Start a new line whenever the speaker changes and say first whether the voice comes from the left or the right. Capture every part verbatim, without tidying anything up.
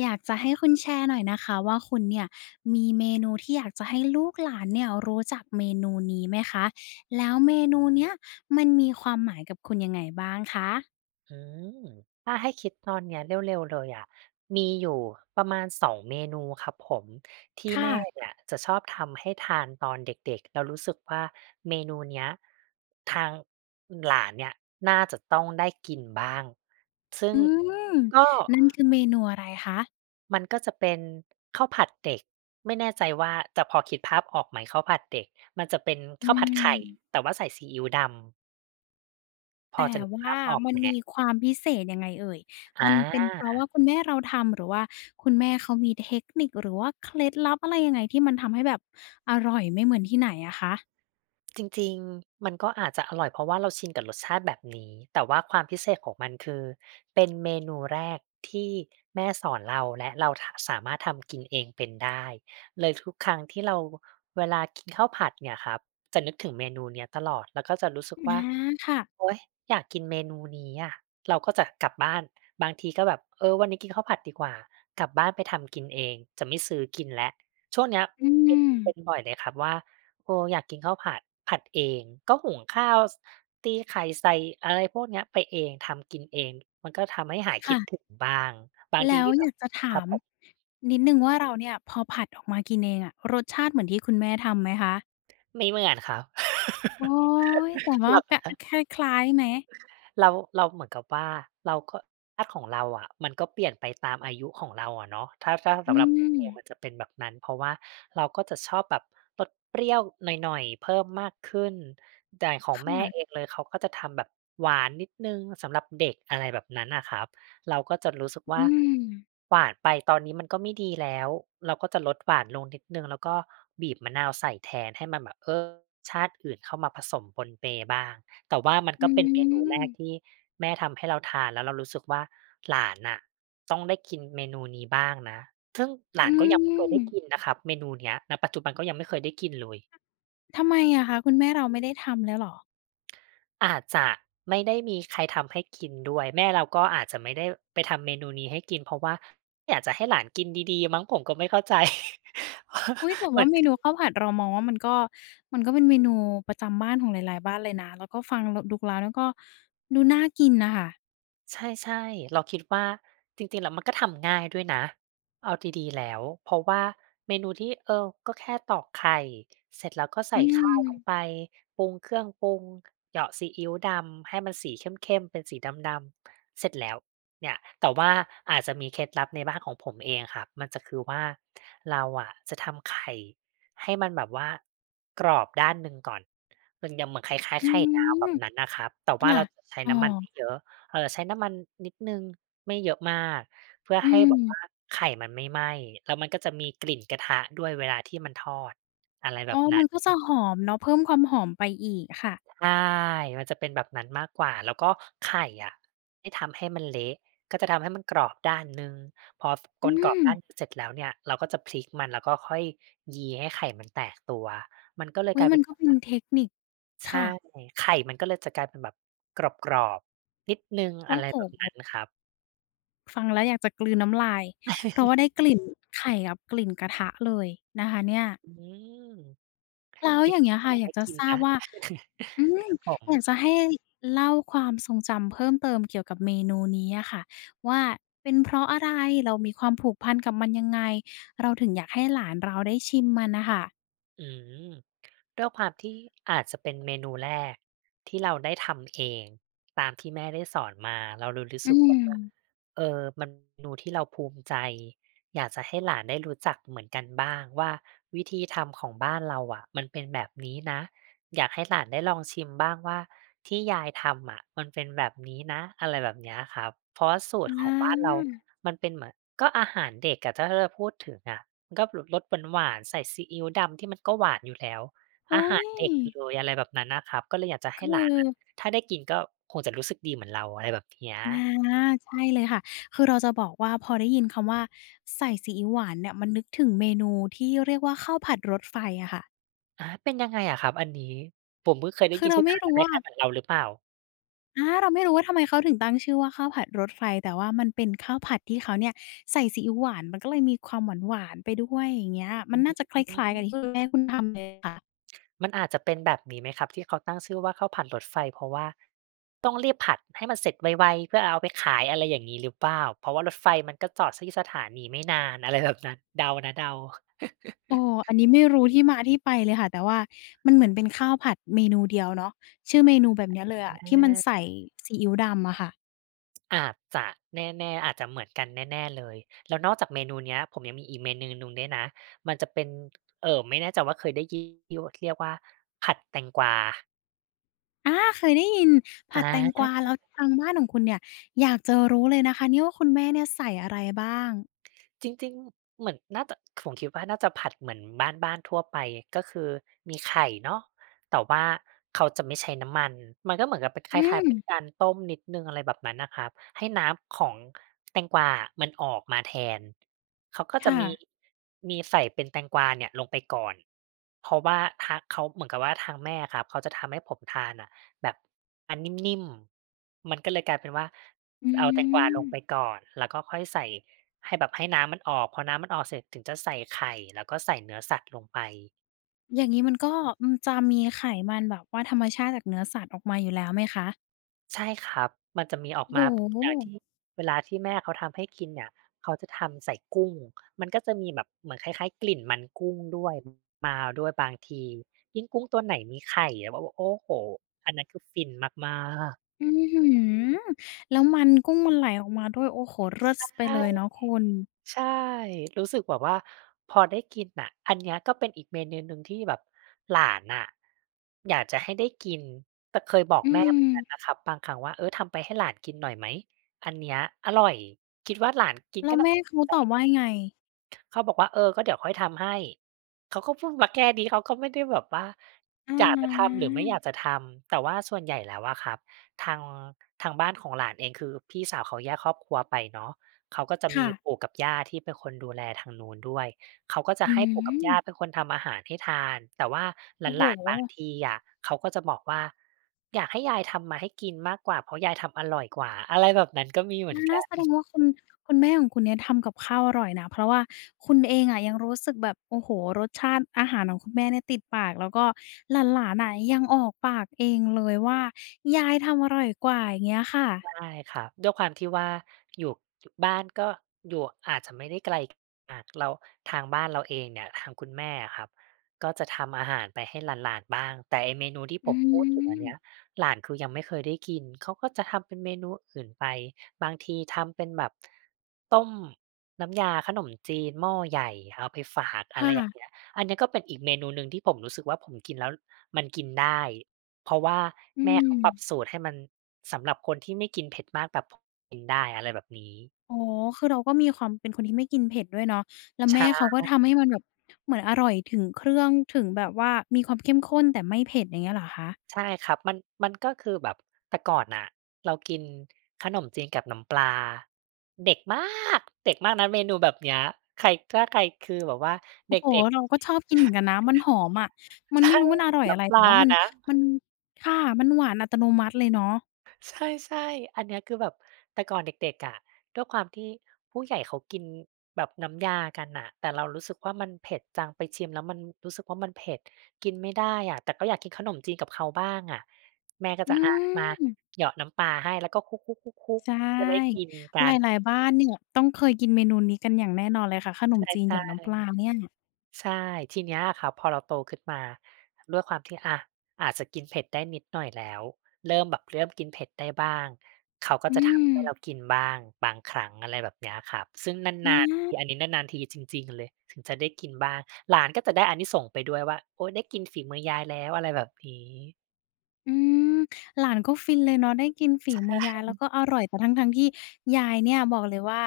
left: อยากจะให้คุณแชร์หน่อยนะคะว่าคุณเนี่ยมีเมนูที่อยากจะให้ลูกหลานเนี่ยรู้จักเมนูนี้ไหมคะแล้วเมนูเนี้ยมันมีความหมายกับคุณยังไงบ้างคะ
right: อืมถ้าให้คิดตอนเนี้ยเร็วๆเลยอะมีอยู่ประมาณสองเมนูครับผมที่
left: ค่ะ
right: แม่เนี่ยจะชอบทำให้ทานตอนเด็กๆแล้วรู้สึกว่าเมนูเนี้ยทางหลานเนี่ยน่าจะต้องได้กินบ้างซึ่ง
left: อืม
right: ก็
left: นั่นคือเมนูอะไรคะ
right: มันก็จะเป็นข้าวผัดเด็กไม่แน่ใจว่าจะพอคิดภาพออกไหมข้าวผัดเด็กมันจะเป็น
left: อื
right: ข้าวผัดไข่
left: ม
right: แต่ว่าใส่ซีอิ๊วดำพอ
left: แต่
right: จะนึก
left: ว่า
right: ภาพออก
left: มัน
right: ไหม
left: มีความพิเศษยังไงเอ่ย
right: อ
left: มันเป็นเพราะ
right: า
left: ว่าคุณแม่เราทำหรือว่าคุณแม่เขามีเทคนิคหรือว่าเคล็ดลับอะไรยังไงที่มันทำให้แบบอร่อยไม่เหมือนที่ไหนอะคะ
right: จริงๆมันก็อาจจะอร่อยเพราะว่าเราชินกับรสชาติแบบนี้แต่ว่าความพิเศษของมันคือเป็นเมนูแรกที่แม่สอนเราและเราทสามารถทำกินเองเป็นได้เลยทุกครั้งที่เราเวลากินข้าวผัดเนี่ยครับจะนึกถึงเมนูเนี้ยตลอดแล้วก็จะรู้สึก
left: อา
right: ว่า
left: ค่ะ
right: โอ๊ยอยากกินเมนูนี้อะเราก็จะกลับบ้านบางทีก็แบบเออวันนี้กินข้าวผัดดีกว่ากลับบ้านไปทำกินเองจะไม่ซื้อกินแล้วช่วงเนี้ย
left: อื
right: เป็น
left: ม
right: เป็นบ่อยเลยครับว่า โอ้อยากกินข้าวผัดผัดเองก็หุงข้าวสตีไข่ใส่อะไรพวกเนี้ยไปเองทำกินเองมันก็ทำให้หายคิดถึง
left: ค่ะ
right: บ้างบางที
left: แล้ว
right: ที่
left: อ
right: แบ
left: ยา
right: บ
left: กจะ
right: ค
left: ถา
right: รับ
left: ม
right: ผม
left: นิดหนึ่งว่าเราเนี่ยพอผัดออกมากินเองอะรสชาติเหมือนที่คุณแม่ทำไหมคะ
right: ไม่เหมือนครับ
left: โอ๊ยแต่ว่า
right: เรา
left: กอ
right: ก็
left: คล้ายๆไหม
right: เราเราเหมือนกับว่าเราก็ภาพของเราอะมันก็เปลี่ยนไปตามอายุของเราอะเนาะถ้าถ้า
left: อื
right: สำหรับผม
left: ม
right: เองมันจะเป็นแบบนั้นเพราะว่าเราก็จะชอบแบบรสเปรี้ยวหน่อยๆเพิ่มมากขึ้นแต่ขอ
left: ค
right: งแม่เอง
left: ่ะ
right: เลยเขาก็จะทำแบบหวานนิดหนึ่งสำหรับเด็กอะไรแบบนั้นน่ะครับเราก็จะรู้สึก
left: อื
right: ว่า
left: ม
right: หวานไปตอนนี้มันก็ไม่ดีแล้วเราก็จะลดหวานลงนิดหนึ่งแล้วก็บีบมะนาวใส่แทนให้มันแบบเออรสชาติอื่นเข้ามาผสมปนเปบ้าง แต่ว่ามัน
left: อื
right: ก็เป็นเมนูแร
left: ม
right: กที่แม่ทำให้เราทานแล้วเรารู้สึกว่าหลานน่ะต้องได้กินเมนูนี้บ้างนะซึ่งหลา
left: อื
right: นก็ยังไม่เคยได้กิน
left: ม
right: นะครับเมนูเนี้ยณปัจจุบันก็ยังไม่เคยได้กินเลย
left: ทำไมอะคะคุณแม่เราไม่ได้ทำแล้วเหรอ
right: อาจจะไม่ได้มีใครทำให้กินด้วยแม่เราก็อาจจะไม่ได้ไปทำเมนูนี้ให้กินเพราะว่าอยากจะให้หลานกินดีๆมั้งผมก็ไม่เข้าใจ
left: อุ๊ยแต่
right: เหมื
left: ว่า
right: อน
left: เมนูข้าวผัดเรามองว่ามันก็มันก็เป็นเมนูประจำบ้านของหลายๆบ้านเลยนะแล้วก็ฟังลดูแล้วเนี่ยก็ดูน่ากินน่ะค่ะ
right: ใช่ๆเราคิดว่าจริงๆแล้วมันก็ทำง่ายด้วยนะเอาดีๆแล้วเพราะว่าเมนูที่เออก็แค่ตอกไข่เสร็จแล้วก็
left: อื
right: ใส่ข้าวลงไป
left: ม
right: ปรุงเครื่องปรุงเหยาะซีอิ๊วดำให้มันสีเข้มๆเป็นสีดำๆเสร็จแล้วเนี่ยแต่ว่าอาจจะมีเคล็ดลับในบ้านของผมเองครับมันจะคือว่าเราอะจะทำไข่ให้มันแบบว่ากรอบด้านหนึ่งก่อนมันยังเหมือนคล้าย
left: อื
right: ๆไข่ดาวแบ
left: มค
right: บนั้นน่ะครับแต่ว่า
left: ค่ะ
right: เราจะใช้
left: อ๋อ
right: น้ำมันไม่เยอะ เอ่อใช้น้ำมันนิดหนึ่งไม่เยอะมากเพื่อ
left: อื
right: ให้
left: ม
right: แบบว่าไข่มันไม่ไหม้แล้วมันก็จะมีกลิ่นกระทะด้วยเวลาที่มันทอดอะไรแบ
left: อ๋อ
right: บนั้
left: มันก็
right: น
left: จะหอมเนาะเพิ่มความหอมไปอีกค่ะ
right: ใช่มันจะเป็นแบบนั้นมากกว่าแล้วก็ไข่อะไม่ทำให้มันเละก็จะทำให้มันกรอบด้านหนึ่งพอฟม
left: อื
right: นกรอบ
left: ม
right: ด้านเสร็จแล้วเนี่ยเราก็จะพลิกมันแล้วก็ค่อยยีให้ไข่มันแตกตัวมันก็เลยก
left: อุ๊ย
right: ลาย
left: มั
right: เป็
left: น
right: น
left: ก็เป็น
right: ว่า
left: เทคนิค
right: ใช่
left: ค่ะ
right: ไข่มันก็เลยจะกลายเป็นแบบกรอบๆนิดหนึ่งอะ
left: โอ้
right: ไรแบบ
left: โฮ
right: นั้นครับ
left: ฟังแล้วอยากจะกลืนน้ำลายเพราะว่าได้กลิ่นไข่กับกลิ่นกระทะเลยนะคะเนี่ย
right: อืม
left: แล้ว
right: จ
left: อย่าง
right: ริ
left: เงี้
right: ง
left: ย
right: ๆก็
left: ค่ะ
right: อยา
left: อ
right: ก
left: ยาก
right: ให้
left: จะ
right: กิน
left: ทราบ
right: นะ
left: ว่าอืม
right: ครับผม
left: อยากจะให้เล่าความทรงจำเพิ่มเติมเกี่ยวกับเมนูนี้อะค่ะว่าเป็นเพราะอะไรเรามีความผูกพันกับมันยังไงเราถึงอยากให้หลานเราได้ชิมมันน่ะค่ะ
right: อืม ด้วยความที่อาจจะเป็นเมนูแรกที่เราได้ทำเองตามที่แม่ได้สอนมาเราเลยรู้
left: อื
right: สึกว่า
left: ม
right: เออมันเมนูที่เราภูมิใจอยากจะให้หลานได้รู้จักเหมือนกันบ้างว่าวิธีทำของบ้านเราอะมันเป็นแบบนี้นะอยากให้หลานได้ลองชิมบ้างว่าที่ยายทำอะมันเป็นแบบนี้นะอะไรแบบเนี้ยครับเพราะว่าสู
left: อ
right: ตรของบ้านเรา
left: า
right: มันเป็นเหมือนก็อาหารเด็กอะถ้าเราพูดถึงอะมันก็รสหวานๆใส่ซีอิ๊วดำที่มันก็หวานอยู่แล้ว อา
left: อุ๊
right: หา
left: ย
right: รเด็กเลยอะไรแบบนั้นนะครับก็เลยอยากจะให้
left: คื
right: หลานอะ
left: อ
right: ถ้าได้กินก็คงจะรู้สึกดีเหมือนเราอะไรแบบเนี้ย
left: อาใช่เลยค่ะคือเราจะบอกว่าพอได้ยินคำว่าใส่ซีอิ๊วหวานเนี่ยมันนึกถึงเมนูที่เรียกว่าข้าวผัดรถไฟอะค่ะ
right: อาเป็นยังไงอะครับอันนี้ผมเพิ่งเคยได้
left: คือ
right: ยิน
left: เรา
right: ชื่อ
left: ไม่
right: อาจจะ
left: รู้
right: ค
left: ว่า
right: ล้ายๆเหมือนเราหรือเปล่า
left: อาเราไม่รู้ว่าทำไมเขาถึงตั้งชื่อว่าข้าวผัดรถไฟแต่ว่ามันเป็นข้าวผัดที่เขาเนี่ยใส่ซีอิ๊วหวานมันก็เลยมีความหวานๆไปด้วยอย่างเงี้ยมันน่าจะคล
right: อื
left: ้ายๆกับที่
right: ม
left: คุณแม่คุณทำเลยค่ะ
right: มันอาจจะเป็นแบบนี้ไหมครับที่เขาตั้งชื่อว่าข้าวผัดรถไฟเพราะว่าต้องรีบผัดให้มันเสร็จไวๆเพื่อเอาไปขายอะไรอย่างงี้หรือเปล่าเพราะว่ารถไฟมันก็จอดที่สถานีไม่นานอะไรแบบนั้นเดานะเดา
left: เอออันนี้ไม่รู้ที่มาที่ไปเลยค่ะแต่ว่ามันเหมือนเป็นข้าวผัดเมนูเดียวเนาะชื่อเมนูแบบเนี้ยเลยอะที่มัน
right: อา
left: ใส่ซีอิ๊วดำอะค่ะ
right: อาจจะแน่ๆอาจจะเหมือนกันแน่ๆเลยแล้วนอกจากเมนูเนี้ยผมยังมีอีกเมนูหนึ่งด้วยนะมันจะเป็นเอ่อไม่แน่ใจว่าเคยได้ยินที่วเรียกว่าผัดแตงกวา
left: อาเคยได้ยิน
right: อ
left: ผัดแตงกวา
right: า
left: แล้วทางบ้านของคุณเนี่ยอยากจะรู้เลยนะคะเนี่ยว่าคุณแม่เนี่ยใส่อะไรบ้าง
right: จริงๆเหมือนน่าจะผมคิดว่าน่าจะผัดเหมือนบ้านๆทั่วไปก็คือมีไข่เนาะแต่ว่าเขาจะไม่ใช้น้ำมันมันก็เหมือนกับเป็นค
left: อื
right: ล้าย
left: ม
right: ๆเป็นการต้มนิดหนึ่งอะไรแบบนั้นน่ะครับให้น้ำของแตงกวาอะมันออกมาแทนเขาก็จะ
left: ค่ะ
right: มีมีใส่เป็นแตงกวาเนี่ยลงไปก่อนเพราะว่าทางเขาเหมือนกับว่าทางแม่อะครับเขาจะทำให้ผมทานน่ะแบบอันนิ่มๆมันก็เลยกลายเป็นว่า
left: อื
right: เอาแตงกวา
left: ม
right: ลงไปก่อนแล้วก็ค่อยใส่ ให้แบบให้น้ำมันออกพอน้ำมันออกเสร็จถึงจะใส่ไข่แล้วก็ใส่เนื้อสัตว์ลงไป
left: อย่างงี้มันก็อืมจะมีไขมันแบบว่าธรรมชาติจากเนื้อสัตว์ออกมาอยู่แล้วไหมคะ
right: ใช่ครับมันจะมีออกมา
left: โอ้โฮ
right: จากที่เวลาที่แม่เขาทำให้กินเนี่ยเขาจะทำใส่กุ้งมันก็จะมีแบบเหมือนคล้ายๆกลิ่นมันกุ้งด้วยมาด้วยบางทียิ่งกุ้งตัวไหนมีไข่เราแบบว่าโอ้โฮอันนั้นคือฟินมากๆ
left: อื้อฮือแล้วมันกุ้งมันไหลออกมาด้วยโอ้โฮเลิศไปเลยเนาะ
right: ใช่
left: คุณ
right: ใช่ รู้สึกแบบว่าพอได้กินน่ะ อันเนี้ยก็เป็นอีกเมนูหนึ่งที่แบบหลานน่ะอยากจะให้ได้กิน แต่เคยบอก
left: อื
right: แม่เหมือนกันนะ
left: ม
right: ครับบางครั้งว่าเออทำไปให้หลานกินหน่อยไหม อันเนี้ยอร่อยคิดว่าหลานกิน
left: แล้
right: ก็
left: วแม่
right: น่าะ
left: เขาตอบว่ายังไง
right: เขาบอกว่าเออก็เดี๋ยวค่อยทำให้ เขาก็พูดมาแค่นี้เขาก็ไม่ได้แบบว่าอยากจะ
left: อะ
right: ทำหรือไม่อยากจะทำ แต่ว่าส่วนใหญ่แล้วอะครับทางทางบ้านของหลานเองคือพี่สาวเขาแยกครอบครัวไปเนาะเขาก็จะมี
left: ค่ะ
right: ปู่กับย่าที่เป็นคนดูแลทางนู้นด้วยเขาก็จะ
left: อื
right: ให้ปู่กับ
left: ม
right: ย่าเป็นคนทำอาหารให้ทานแต่ว่าหล
left: โอ้โฮ
right: านๆบางทีอะเขาก็จะบอกว่าอยากให้ยายทำมาให้กินมากกว่าเพราะยายทำอร่อยกว่าอะไรแบบนั้นก็มีเหมือนกั
left: อา
right: น
left: แสดงว่าคุณคุณแม่ของคุณเนี่ยทำกับข้าวอร่อยนะเพราะว่าคุณเองอะยังรู้สึกแบบโอ้โฮรสชาติอาหารของคุณแม่เนี่ยติดปากแล้วก็หลานๆน่ะยังออกปากเองเลยว่ายายทำอร่อยกว่าอย่างเงี้ยค่ะ
right: ใช่ครับด้วยความที่ว่าอยู่อยู่บ้านก็อยู่อาจจะไม่ได้ไกลมากเราทางบ้านเราเองเนี่ยทางคุณแม่อะครับก็จะทำอาหารไปให้หลานๆบ้างแต่ไอ้เมนูที่ผ
left: อื
right: มพูดถึงอันเนี้ย
left: ม
right: หลานคือยังไม่เคยได้กินเขาก็จะทำเป็นเมนูอื่นไปบางทีทำเป็นแบบต้มน้ำยาขนมจีนหม้อใหญ่เอาไปฝากอะไรอย่างเงี้
left: ค่ะ
right: ยอันเนี้ยก็เป็นอีกเมนูหนึ่งที่ผมรู้สึกว่าผมกินแล้วมันกินได้ เพราะว่า
left: อื
right: แม่เขา
left: ม
right: ปรับสูตรให้มันสำหรับคนที่ไม่กินเผ็ดมากแบบผมกินได้อะไรแบบนี้
left: อ๋อคือเราก็มีความเป็นคนที่ไม่กินเผ็ดด้วยเนาะแล้วแม่เขา
right: ใช่
left: ก็ทำให้มันแบบเหมือนอร่อยถึงเครื่องถึงแบบว่ามีความเข้มข้นแต่ไม่เผ็ดอย่างเงี้ยเหรอคะ
right: ใช่ครับมันมันก็คือแบบแต่ก่อนน่ะเรากินขนมจีนกับน้ำปลาเด็กมากเด็กมากนะเมนูแบบเนี้ยใครถ้าใครคือแบบว่า
left: โอ้
right: เด
left: โฮ
right: ็กๆ
left: เราก็ชอบกินเหมือนกันนะ มันหอมอะมันไม่รู้มันอร่อยอะไร
right: น้ำป
left: แต่
right: ลา
left: ว่ามัน
right: นะ
left: มันค่ะมันหวานอัตโนมัติเลยเนาะ
right: ใช่ๆอันเนี้ยคือแบบแต่ก่อนเด็กๆอะด้วยความที่ผู้ใหญ่เขากินแบบน้ำยากันน่ะแต่เรารู้สึกว่ามันเผ็ดจังไปชิมแล้วมันรู้สึกว่ามันเผ็ดกินไม่ได้อะแต่ก็อยากกินขนมจีนกับเขาบ้างอะแม่ก็
left: อื
right: จะอามา
left: ม
right: เหยาะน้ำปลาให้แล้วก็คลุก
left: ใช
right: ๆๆๆจะได้
left: ่
right: กินกั
left: ห
right: น
left: ลายๆบ้านเนี่ยต้องเคยกินเมนูนี้กันอย่างแน่นอนเลยค่ะขน
right: ใ
left: มจีนหย
right: ช่
left: อดน้ำป
right: ๆ
left: ลาเนี่ย
right: ใช่ทีเนี้ยอะครับพอเราโตขึ้นมาด้วยความที่อะอาจจะกินเผ็ดได้นิดหน่อยแล้วเริ่มแบบเริ่มกินเผ็ดได้บ้างเขาก็
left: อื
right: จะทำ
left: ม
right: ให้เรากินบ้างบางครั้งอะไรแบบเนี้ยครับซึ่ง
left: อา
right: นานๆทีอันนี้นานๆทีจริงๆเลยถึงจะได้กินบ้างหลานก็จะได้อานิสงส์ไปด้วยว่าโอ๊ยได้กินฝีมือยายแล้วอะไรแบบนี้
left: อืมหลานก็ฟินเลยเนาะได้กินฝีมือยายแล้วก็อร่อยแต่ทั้งๆที่ยายเนี่ยบอกเลยว่า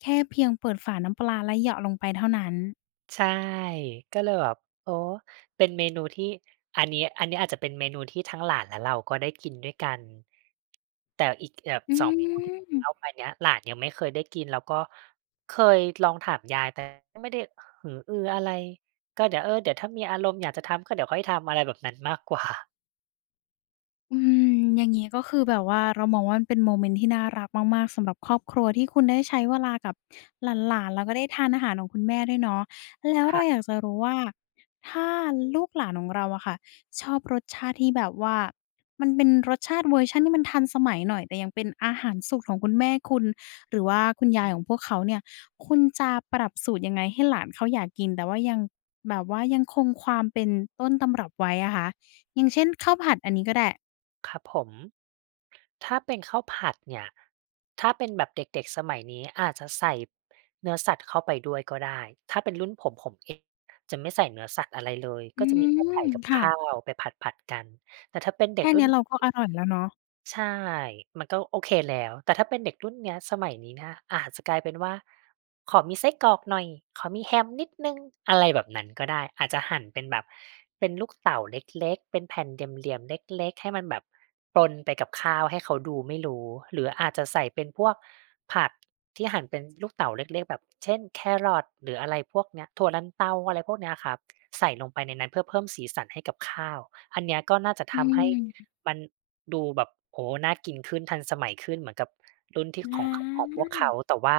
left: แค่เพียงเปิดฝาน้ำปลาแล้วเหยาะลงไปเท่านั้น
right: ใช่ก็เลยแบบโอ้เป็นเมนูที่อันนี้อันนี้อาจจะเป็นเมนูที่ทั้งหลานและเราก็ได้กินด้วยกันแต่อีกแบบ
left: อื
right: สองเมนูที่
left: ม
right: เล่าไปเนี้ยหลานยังไม่เคยได้กินแล้วก็เคยลองถามยายแต่ก็ไม่ได้หืออืออะไรก็เดี๋ยวเออเดี๋ยวถ้ามีอารมณ์อยากจะทำก็เดี๋ยวค่อยทำอะไรแบบนั้นมากกว่า
left: อืมอย่างงี้ก็คือแบบว่าเรามองว่ามันเป็นโมเมนต์ที่น่ารักมากๆสำหรับครอบครัวที่คุณได้ใช้เวลากับหลานๆแล้วก็ได้ทานอาหารของคุณแม่ด้วยเนาะแล้ว
right: ค่ะ
left: เราอยากจะรู้ว่าถ้าลูกหลานของเราอะค่ะชอบรสชาติที่แบบว่ามันเป็นรสชาติเวอร์ชันที่มันทันสมัยหน่อยแต่ยังเป็นอาหารสูตรของคุณแม่คุณหรือว่าคุณยายของพวกเขาเนี่ยคุณจะปรับสูตรยังไงให้หลานเขาอยากกินแต่ว่ายังแบบว่ายังคงความเป็นต้นตำรับไว้อะคะอย่างเช่นข้าวผัดอันนี้ก็ได้
right: ครับผม ถ้าเป็นข้าวผัดเนี่ยถ้าเป็นแบบเด็กๆสมัยนี้อาจจะใส่เนื้อสัตว์เข้าไปด้วยก็ได้ถ้าเป็นรุ่นผมผมเองจะไม่ใส่เนื้อสัตว์อะไรเลย
left: อื
right: ก็จะมีแค่ไข่
left: ม
right: กับ
left: ค่ะ
right: ข้าวไปผัดๆกันแต่ถ้าเป็นเด็ก
left: แค่
right: รุ่
left: เนี้
right: น
left: ยเราก็อร่อยแล้วเนาะ
right: ใช่มันก็โอเคแล้ว แต่ถ้าเป็นเด็กรุ่นเนี้ยสมัยนี้นะอาจจะกลายเป็นว่าขอมีไส้กรอกหน่อยขอมีแฮมนิดหนึ่งอะไรแบบนั้นก็ได้อาจจะหั่นเป็นแบบเป็นลูกเต๋าเล็กๆเป็นแผ่นเหลี่ยมๆเล็กๆให้มันแบบปนไปกับข้าวให้เขาดูไม่รู้หรืออาจจะใส่เป็นพวกผักที่หั่นเป็นลูกเต๋าเล็กๆแบบเช่นแครอทหรืออะไรพวกเนี้ยถั่วลันเตาอะไรพวกเนี้ยครับใส่ลงไปในนั้นเพื่อเพิ่มสีสันให้กับข้าวอันเนี้ยก็น่าจะ
left: อื
right: ทำให้
left: ม
right: มันดูแบบโอ้โฮน่ากินขึ้นทันสมัยขึ้นเหมือนกับรุ่นที่
left: อ
right: ของขของพวก
left: า
right: เขาแต่ว่า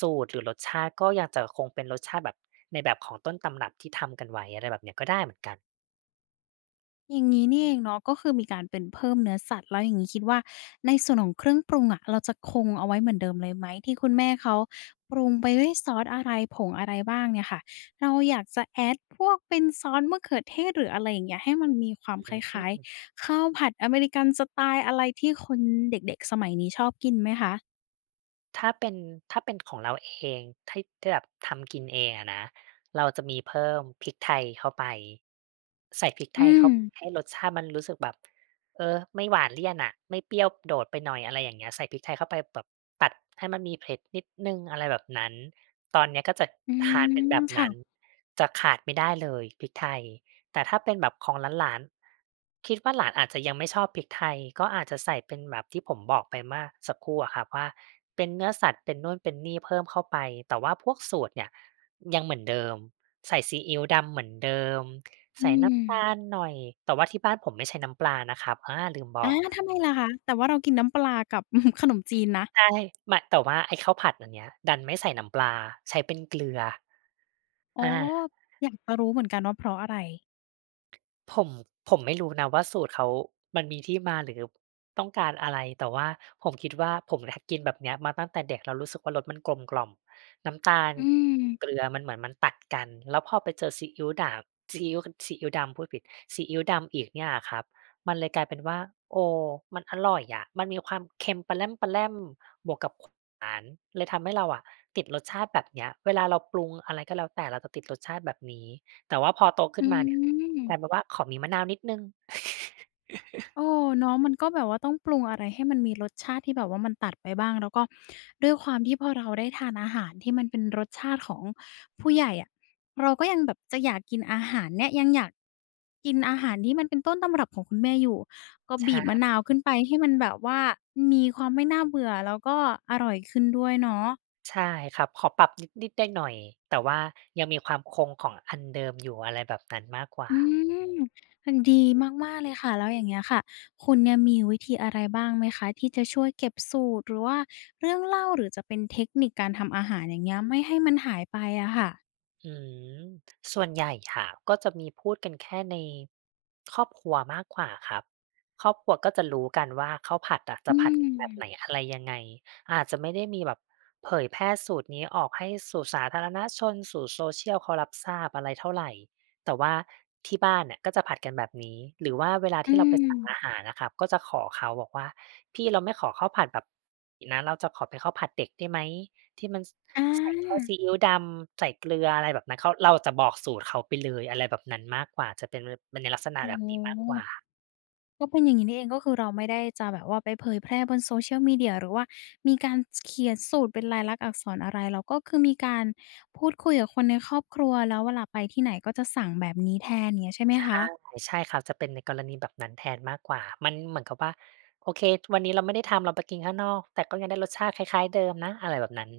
right: สูตรหรือรสชาติก็ยังจะคงเป็นรสชาติแบบในแบบของต้นตำรับที่ทำกันไว้อะไรแบบเนี้ยก็ได้เหมือนกัน
left: อย่างงี้นี่เองเนาะก็คือมีการเป็นเพิ่มเนื้อสัตว์แล้วอย่างงี้คิดว่าในส่วนของเครื่องปรุงอะเราจะคงเอาไว้เหมือนเดิมเลยไหมที่คุณแม่เขาปรุงไปด้วยซอสอะไรผงอะไรบ้างเนี่ยค่ะเราอยากจะแอดพวกเป็นซอสมะเขือเทศหรืออะไรอย่างเงี้ยให้มันมีความ
right: อ
left: คล
right: ืม
left: ้ายๆข้าวผัดอเมริกันสไตล์อะไรที่คนเด็กๆสมัยนี้ชอบกินไหมคะ
right: ถ้าเป็นถ้าเป็นของเราเองที่ที่แบบทำกินเองอะนะเราจะมีเพิ่มพริกไทยเข้าไปใส่พริกไท
left: อื
right: ย
left: ม
right: เข้าไปให้รสชาติมันรู้สึกแบบเออไม่หวานเลี่ยนอะไม่เปรี้ยวโดดไปหน่อยอะไรอย่างเงี้ยใส่พริกไทยเข้าไปแบบตัดให้มันมีเผ็ดนิดหนึ่งอะไรแบบนั้นตอนเนี้ยก็จะ
left: อื
right: ทาน
left: ม
right: เป็นแบบนั้น
left: ค่ะ
right: จะขาดไม่ได้เลยพริกไทย แต่ถ้าเป็นแบบของหลานๆคิดว่าหลานอาจจะยังไม่ชอบพริกไทยก็อาจจะใส่เป็นแบบที่ผมบอกไปเมื่อสักครู่อะครับว่าเป็นเนื้อสัตว์เป็นนู่นเป็นนี่เพิ่มเข้าไปแต่ว่าพวกสูตรเนี่ยยังเหมือนเดิมใส่ซีอิ๊วดำเหมือนเดิม
left: อื
right: ใส่
left: ม
right: น้ำตาลหน่อยแต่ว่าที่บ้านผมไม่ใช้น้ำปลานะครับอาลืมบอ
left: อา
right: ก
left: ทำไมล่ะคะแต่ว่าเรากินน้ำปลากับ ขนมจีนนะ
right: ใช่มแต่ว่าไอ้ข้าวผัดอันเนี้ยดันไม่ใส่น้ำปลาใช้เป็นเกลือ
left: อ๋อ
right: อา
left: อยากจะรู้เหมือนกันว่าเพราะอะไร
right: ผมผมไม่รู้นะว่าสูตรเขามันมีที่มาหรือต้องการอะไร แต่ว่าผมคิดว่าผมเนี่ยกินแบบเนี้ยมาตั้งแต่เด็กแล้วรู้สึกว่ารสมันกลมกล่อมน้ำตาล
left: อื
right: เกลื
left: ม
right: อมันเหมือนมันตัดกันแล้วพอไปเจอซีอิ๊วด่างซีอิ๊วซีอิ๊วดำพูดผิดซีอิ๊วดำอีกเนี่ยอะครับมันเลยกลายเป็นว่าโอ้มันอร่อยอะมันมีความเค็มปะแล่มๆบวกกับหวานเลยทำให้เราอะติดรสชาติแบบเนี้ยเวลาเราปรุงอะไรก็แล้วแต่เราจะติดรสชาติแบบนี้แต่ว่าพอโต
left: อื
right: ขึ้นมาเนี่ย แต่แบ
left: ม
right: บว่าขอมีมะนาวนิดหนึ่ง
left: เออเนาะมันก็แบบว่าต้องปรุงอะไรให้มันมีรสชาติที่แบบว่ามันตัดไปบ้าง แล้วก็ด้วยความที่พอเราได้ทานอาหารที่มันเป็นรสชาติของผู้ใหญ่อะเราก็ยังแบบจะอยากกินอาหารเนี่ยยังอยากกินอาหารที่มันเป็นต้นตำรับของคุณแม่อยู่ ก็บีบมะ
right: ใช่
left: นาวขึ้นไปให้มันแบบว่ามีความไม่น่าเบื่อแล้วก็อร่อยขึ้นด้วยเนาะ
right: ใช่ครับ ขอปรับนิดๆหน่อยๆแต่ว่ายังมีความคงของอันเดิมอยู่อะไรแบบนั้นมากกว่า
left: อืมมันดีมากๆเลยค่ะแล้วอย่างเงี้ยค่ะคุณเนี่ยมีวิธีอะไรบ้างไหมคะที่จะช่วยเก็บสูตรหรือว่าเรื่องเล่าหรือจะเป็นเทคนิคการทำอาหารอย่างเงี้ยไม่ให้มันหายไปอะค่ะ
right: อืมส่วนใหญ่ค่ะก็จะมีพูดกันแค่ในครอบครัวมากกว่าครับครอบครัวก็จะรู้กันว่าข้าวผัดอะจะ
left: อื
right: ผัดกันแบบไหน
left: ม
right: อะไรยังไงอาจจะไม่ได้มีแบบเผยแพร่สูตรนี้ออกให้สู่สาธารณชนสู่โซ o ชียลเขารับทราบอะไรเท่าไหร่แต่ว่าที่บ้านเนี่ยก็จะผัดกันแบบนี้หรือว่าเวลา
left: อื
right: ที่เราไปสั่งอา
left: ม
right: หารนะครับก็จะขอเขาบอกว่าพี่เราไม่ขอข้าวผัดแบบนนะเราจะขอเป็นข้าวผัดเด็กได้ไหม ที่มันส
left: อ
right: ใส่แค่
left: า
right: ซีอิ๊วดำใส่เกลืออะไรแบบนั้นเขาเราจะบอกสูตรเขาไปเลยอะไรแบบนั้นมากกว่าจะเป็นลเป็นในลักษณะ
left: โอ้
right: แบ
left: โ
right: บนี้มากกว่า
left: ฮก็เป็นอย่างงี้นี่เองก็คือเราไม่ได้จะแบบว่าไปเผยแพร่บน โซเชียล มีเดีย หรือว่ามีการสเขียนสูตรเป็นลายลักษณ์อักษรอะไรเราก็คือมีการพูดคุยกับคนในครอบครัวแล้วเวลาไปที่ไหนก็จะสั่งแบบนี้แทนอย่างเงี้ยใช่ไหม
right: ใช่
left: คะ
right: ใช่ครับจะเป็นในกรณีแบบนั้นแทนมากกว่ามันเหมือนกับว่าโอเควันนี้เราไม่ได้ทำเราไปกินข้างนอกแต่ก็ยังได้รสชาติคล้ายๆเดิมนะอะไรแบบนั้น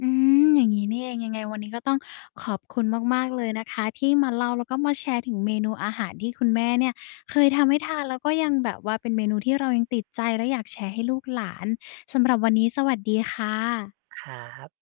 left: อืมอย่างนี้นี่เองยังไงวันนี้ก็ต้องขอบคุณมากๆเลยนะคะที่มาเล่าแล้วก็มาแชร์ถึงเมนูอาหารที่คุณแม่เนี่ยเคยทำให้ทานแล้วก็ยังแบบว่าเป็นเมนูที่เรายังติดใจและอยากแชร์ให้ลูกหลานสำหรับวันนี้สวัสดีค่ะ
right: ครับ